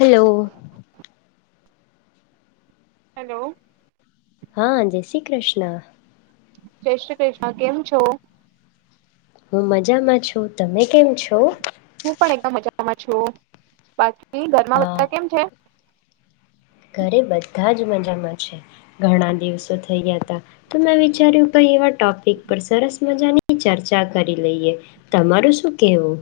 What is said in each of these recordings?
Hello hello હા જય શ્રી કૃષ્ણ જય શ્રી કૃષ્ણ કેમ છો હું મજામાં છું તમે કેમ છો હું પણ એકદ મજામાં છું બા કી ઘરમાં હા બધા કેમ છે. ઘરે બધા જ મજામાં છે ઘણા દિવસો થઈ ગયા હતા તો મેં વિચાર્યું પ એવા ટોપિક પર સરસ મજાની ની ચર્ચા કરી લઈએ તમારું શું કહેવું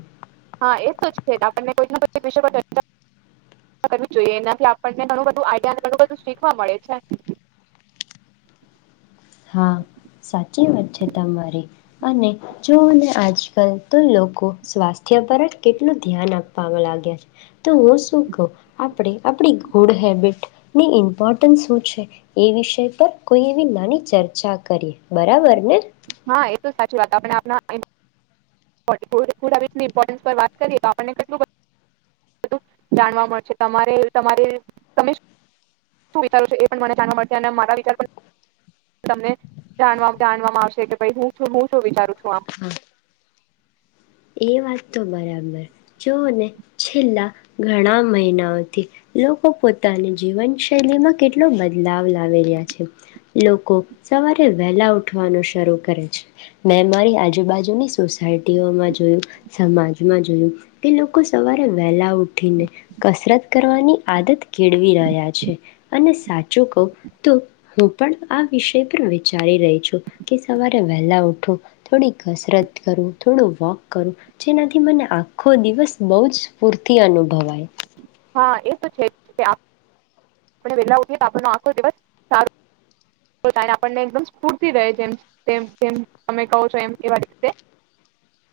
હા એ તો છે આપને કોઈક ને કોઈક વિષય પર ચર્ચા કરીવી જ જોઈએ એનાથી આપણને ઘણું બધું આઈડિયા ઘણું બધું શીખવા મળે છે. હા સાચી વાત છે તમારી અને જોને આજકાલ તો લોકો સ્વાસ્થ્ય પર જ કેટલું ધ્યાન આપવા લાગ્યા છે તો હું શું કવ આપણે આપણી ગુડ હેબિટની ઇમ્પોર્ટન્સ શું છે એ વિષય પર કોઈ એવી નાની ચર્ચા કરીએ બરાબર ને હા એ તો સાચી વાત આપને આપના પર ગુદ હેબીટસની ઈમપોટનસ પર વાત કરીએ તો આપણને કેટલું બધું જાણવા મળશે તમારે તમારે તમે શું વીચારો છો એ પણ મને જાણવા મળશે અને મારા વિચાર પણ તમને જાણવા જાણવામાં આવશે છે કે ભઈ હું છું હું શું વિચારું છું આમ હા એ વાત તો બરાબર જોને છેલ્લા ઘણા મહિનાઓથી લોકો પોતાની જીવન શૈલીમાં કેટલો બદલાવ લાવી રહ્યા છે લોકો સવારે વહેલા ઉઠવાનું શરૂ કરે છે મે મારી આજુબાજુની સોસાયટીઓમાં જ જોયુ સમાજમાં જોયું કે લોકો સવારે વહેલા ઉઠીને કસરત કરવાની આદત કેળવી રહ્યા છે અને સા ચૂ કવ તો હું પણ આ વિષય પર વિચારી રહી છું કે સવારે વહેલા ઉઠું થોડી કસરત કરું થોડું વોક કરું જેનાથી મને આખો દિવસ બહ જ સ્ફૂર્તિ અનુભવાય હા એ તો છે કે આપણે વહેલા ઉઠીએ તો આપણ આખો દિવસ સારો જાય અને આપને એક દમ‌ સ્ફૂર્તિ રહે જે તેમ જેમ તમે કહો છો એમ એવા રતે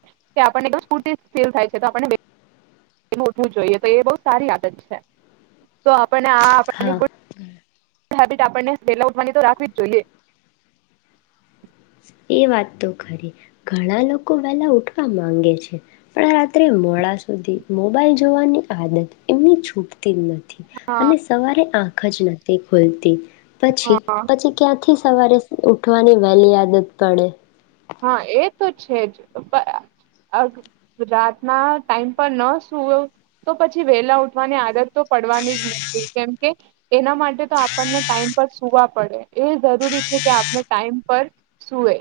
કે આપણનેમ સ્ફૂર્તિ ફીલ થાય છે તો આપને ઉઠવું જોઈએ તો એ બવ સારી આદત છે તો પણ આ આપની હા ગુદ હેબિટ આપણને પેલા ઉઠવાની તો રાખવી જ જોઈએ એ વાત તો ખરી ઘણા લોકો વેલા ઉઠવા માંગે છે પણ રાત્રે મોડા સુધી મોબાઈલ જોવાની આદત એમની છૂપ તેમ નથી હા અને સવારે આ ખ જ નથી ખુલતી પછી હા. પછી ક્યાંથી સવારે ઉઠવાની વહેલી આદત તણે હા એ તો છે જ આ રાતના ટાઈમ પર ન સુવ તો પછી વેલા ઉઠવાની આદત તો પડવાની જ નથી કેમકે એના માટે તો આપણને ટાઈમ પર સુવા પડે એ જરૂરી છે કે આપણે ટાઈમ પર સુવે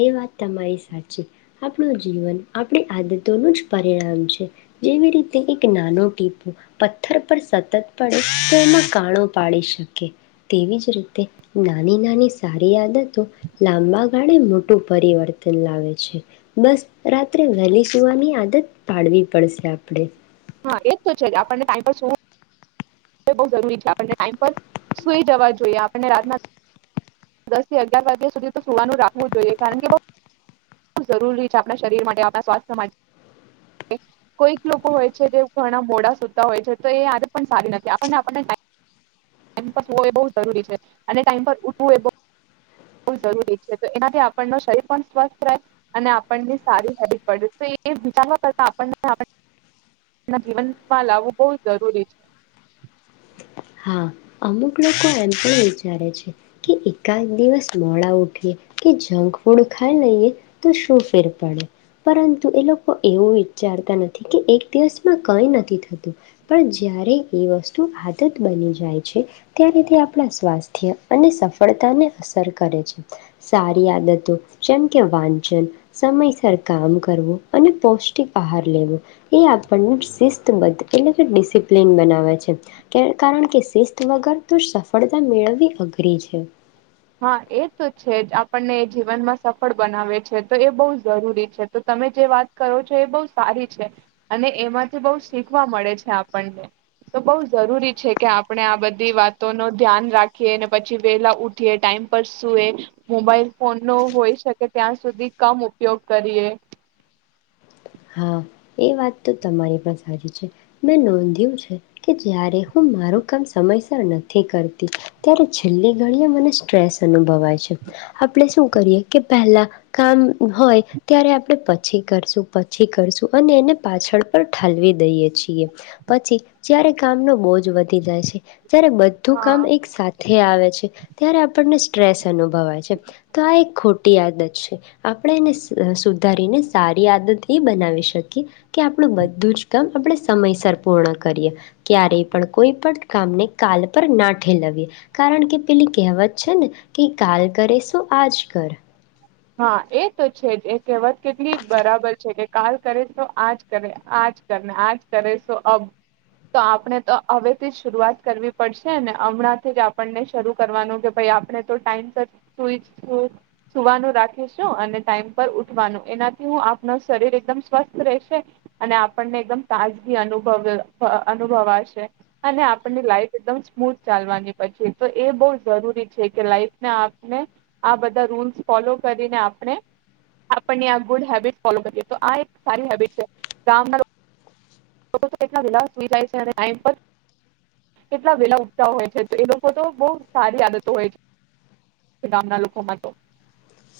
એ વાત તમારી સાચી આપણું જીવન આપણી આદતોનું જ પરિણામ છે જેવી રીતે એક નાનો ટીપો પથ્થર પર સતત પડે તો એમાં કાણો પાડી શકે તેવી જ રીતે નાની નાની સારી આદતો લાંબા ગાળે મોટું પરિવર્તન લાવે છે બસ રાત્રે વહેલી સુવાની આદત પાડવી પડશે આપડે હા એજ તોું છે કે આપણને ટાઈ શું બ જરૂરી છે આપણને ટાઈમ પર સુઈ જવા જોઈએ આપણને રાત દસ થી અગિયાર વાગ્યા સુધી તો સુવાનું રાખવું જ જોઈએ કારણ કે જરૂરી છે આપણા શરીર માટે આપણા સ્વાસ્થ્ય માટે કોઈક લોકો હોય છે જે ઘણા મોડા સુતા હોય છે તો એ આજે પણ સારી નથી આપણને આપણને ટાઈમ પર હોવો એ બહ જરૂરી છે અને ટાઈમ પર ઉઠવું એ બ બ જરૂરી છે તો એનાથી આપણ શરીર પણ સ્વસ્થ રહે અને આપણની સારી હેબિટ પડે તો એ વિચારવા કરતા આપણને જીવનમાં લાવવું બહ જરૂરી છે હા અમુક લોકો એમ પણ વિચારે છે કે એકાદ દિવસ મોડા ઉઠીએ કે જંક ફૂડ ખાઈ લઈએ તો શું ફેર પડે પરંતુ એ લોકો એવું વિચારતા નથી કે એક દિવસમાં કઈ નથી થતું પણ જય્યારે એ વસ્તુ આદત બની જાય છે ત્યારે તે આપણા સ્વાસ્થ્ય અને સફળતાને અસર કરે છે સારી આદતો જેમ કે વાંચન સમયસર કામ કરવું અને પૌષ્ટિક આહાર લેવો એ આપણને શિસ્તબદ્ધ એટલે કે ડિસિપ્લિન બનાવે છે કે કારણ કે શિસ્ત વગર તો સફળતા મેળવવી અઘરી છે હા એ તો છે આપણને એ જીવનમાં સફળ બનાવે છે તો એ બહુ જરૂરી છે તો તમે જે વાત કરો છો એ બહુ સારી છે અને એમાંથી બહ શીખવા મળે છે આપણને તો બહ જરૂરી છે કે આપણે આ બધી વાતો ન ધ્યાન રાખીએ અનેને પછી વેલા ટાઈમ પર સુએ મોબાઈલ ફોન નો હોઈ શકે ત્યાં સુધી કમ ઉપયોગ કરીએ હા એ વાત તો તમારી પણ સારી છે મેં નોંધ્યું છે કે જય્યારે હું મારું કામ સમયસર નથી કરતી ત્યારે છેલ્લી ઘડીએ મને સ્ટ્રેસ અનુભવાય છે આપણે શું કરીએ કે પહેલા કામ હોય ત્યારે આપણે પછી કરશું પછી કરશું અને એને પાછળ પર ઠાલવી દઈએ છીએ પછી જારે કામનો બોજ વધી જાય છે જ્યારે બધું હા કામ એક સાથે આવે ત્યારે આપણને સ્ટ્રેસ અનુભવાય છે તો આ એક ખોટી આદત છે આપણે એને સુધારીને સારી આદત એ બનાવી શકીએ કે આપણું બધું જ કામ આપણે સમયસર પૂર્ણ કરીએ ક્યારેય પણ કોઈ પણ કામને કાલ પર ના ઠેલાવીએ કારણ કે પેલી કહેવત છે ને કે કાલ કરે શું આજ કર હા એ તો છે જ એ કહેવત કેટલી બરાબર છે કે કાલ કરેશો આજ કરે આજ કરને આજ કરેશો અ તો આપણે તો હવેથી જ શરૂઆત કરવી પડશે ને હમણાંથી જ આપણને શરૂ કરવાનું કે ભાઈ આપણે તો ટાઈમ સુઈ સુવાનું રાખ ટમ પર ઉઠવાનું એનાથી હું આપણ શરીર એકદમ સ્વસ્થ રહેશે અને આપણને એકદમ તાજગી અનુ અનુભવાશે અને આપ લાઈફ એકદમ સ્મૂથ ચાલવાની પછી તો એ બહ જરૂરી છે કે લાઈફને આપને આ બધા રૂલ્સ ફોલો કરીને આપણે આપણની આ ગુડ હેબિટ ફોલો કરીએ તો આ એક સારી હેબિટ છે ગામના લોકો તો કેટલા વેલા સુઈ જાય છે અને ટ કેટલા વેલા ઉતા હોય છે તો એ લોકો તો બહ સારી આદતો હોય છે ગામના લોકોમાં તો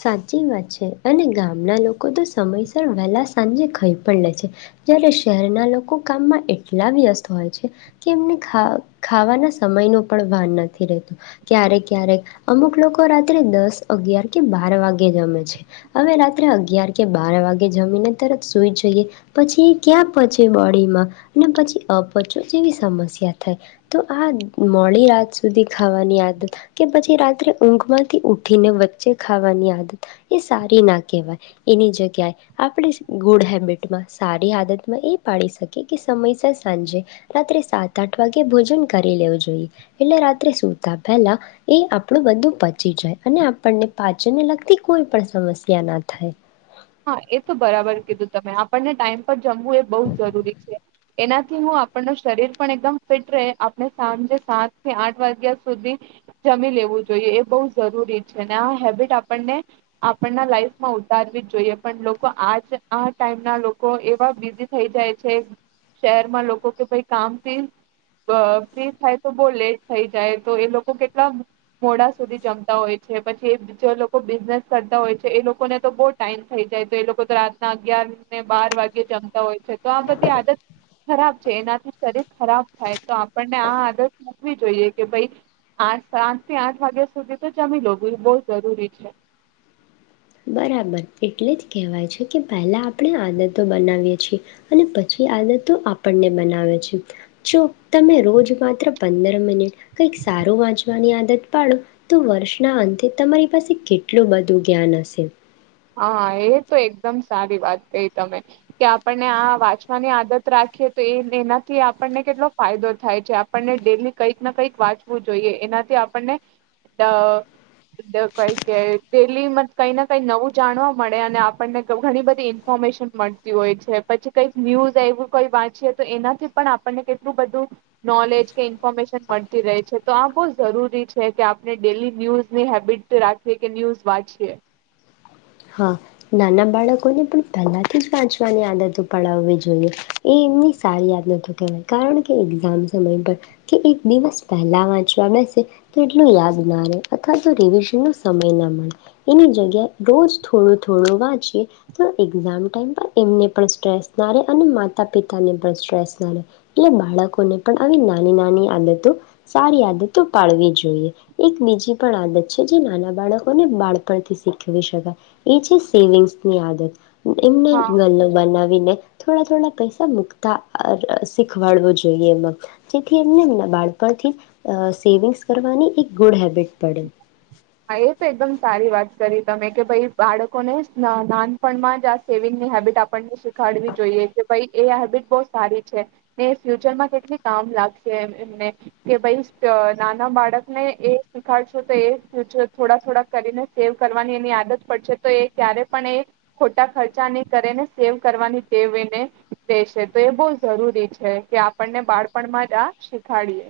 સાચી વાત છે અને ગામના લોકો તો સમયસર વહેલા સાંજે ખઈ પણ લે છે જય્યારે શહેરના લોકો કામમાં એટલા વ્યસ્ત હોય છે કે એમને ખા ખાવાના સમય ન પણ ભન નથી રહેતું ક્યારેક ક્યારેક અમુક લોકો રાત્રે દસ અગિયાર કે બાર વાગે જમે છે હવે રાત્રે અગયાર કે બાર વાગે જમીને તરત સુઈ જઈએ પછી એ ક્યાં પચે બોડીમાં અને પછી અપચો જેવી સમસ્યા થાય તો આ મોડી રાત સુધી ખાવાની આદત કે પછી રાત્રે ઊંઘ માંથી ઉઠીને જે ખાવાની આદત એ સારી ના કહેવાય એની જગ્યાએ આપણી ગુડ હેબિટમાં સારી આદતમાં એ પાડી શકીએ કે સમયસર સાંજે રાત્રે સાત આઠ વાગે ભોજન કરી લેવું જોઈએ એટલે રાત્રે સૂતા પહેલાં એ આપણું બધું પચી જાય અને આપણને પાચનને લગતી કોઈ પણ સમસ્યા ના થાય હા એ તો બરાબર કીધું તમે આપણને ટાઈમ પર જમવું એ બહ જરૂરી છે એનાથી હું આપણ ન શરીર પણ એકદમ ફિટ રહે આપણે સાંજે સાતથી આઠ વાગ્યા સુધી જમી લેવું જોઈએ એ બહ જરૂરી છે અને આ હેબિટ આપણને આપણના લાઈફમાં ઉતારવી જોઈએ પણ લોકો આજ આ ટાઈમ ના લોકો એવા બિઝી થઈ જાય છે શહેરમાં લોકો કે ભાઈ કામથી ફ્રી થાય તો બહુ લેટ થઈ જાય તો એ લોકો કેટલા મોડા સુધી જમતા હોય છે પછી એ જે લોકો બિઝનેસ કરતા હોય છે એ લોકોને તો બહ ટાઈમ થઈ જાય તો એ લોકો તો રાતના અગિયાર ને બાર વાગે જમતા હોય છે તો આ બધી આદત ખરાબ છે એનાથી શરીર ખરાબ થાય તો આપણને આ આદત મૂકવી જોઈએ કે ભ આ સાત થી આઠ વાગ્યા સુધી તો જમી લો એ બહ જરૂરી છે બરાબર એટલે જ કહેવાય છે કે પહેલા આપણે આદતો બનાવીએ છીએ અને પછી આદતો આપણને બનાવે છે જો તમે રોજ માત્ર પંદર મિનિટ કંઈક સારું વાંચવાની આદત પાડો તો વર્ષના અંતે તમારી પાસે કેટલું બધું જ્ઞાન હશે હા એ તો એકદમ સારી વાત કઈ તમે કે આપણને આ વાંચવાની આદત રાખીએ તો એ એનાથી આપણને કેટલો ફાયદો થાય છે આપણને ડેલી કંઈક ના કંઈક વાંચવું જોઈએ એનાથી આપણને કઈ કે ડેલી મ કંઈ ના કઈ નવું જાણવા મળે અને આપણને ઘણી બધી ઈન્ફોર્મેશન મળતી હોય છે પછી કંઈક ન્યૂઝ એવું કોઈ વાંચીએ તો એનાથી પણ આપણને કેટલું બધું નોલેજ કે ઇન્ફોર્મેશન મળતી રહે છે તો આ બહુ જરૂરી છે કે આપણે ડેલી ન્યૂઝની હેબિટ રાખીએ કે ન્યૂઝ વાંચીએ હા નાના બાળકોને પણ પહેલાથી જ વાંચવાની આદતો પડાવવી જોઈએ એ એમની સારી યાદ ન કહેવાય કારણ કે એક્ઝામ સમય પર કે એક દિવસ પહેલા વાંચવા બેસે તો એટલું યાદ ના રહે અથવા તો રિવિઝન નો સમય ના મળે એની જગ્યાએ રોજ થોડું થોડું વાંચીએ તો એક્ઝામ ટાઈમ પર એમને પણ સ્ટ્રેસ ના રહે અને માતા પિતાને પણ સ્ટ્રેસ ના રહે એટલે બાળકોને પણ આવી નાની નાની આદતો સારી આદતો પાડવી જોઈએ એક બીજી પણ આદત છે જે નાના બાળકોને બાળપણથી શીખવી શકાય એ છે સેવિંગ્સ ની આદત એમને હા ગ બનાવી ને થોડા થોડા પૈસા મુકતા શીખવાડવો જોઈએ એમાં જેથી એમને એમ બાળપણથી સેવિંગસ કરવાની એક ગુડ હેબિટ પડે હા એ તો એકદમ સારી વાત કરી તમે કે ભાઈ બાળકોને નાનપણમાં જ આ સેવિંગની હેબિટ આપણને શીખાડવી જોઈએ કે ભઈ એ હેબિટ બહ સારી છે ને ફ્યુચરમાં કેટલી કામ લાગશે એમને કે ભાઈ નાના બાળકને એ શીખાડશો તો એ થોડા થોડા કરીને સેવ કરવાની એની આદત પડશે તો એ ક્યારે પણ એ ખોટા ખર્ચા નહી કરે ને સેવ કરવાની ટેવ એને લેશે તો એ બવ જરૂરી છે કે આપણને બાળપણમાં જ આ શીખાડીએ.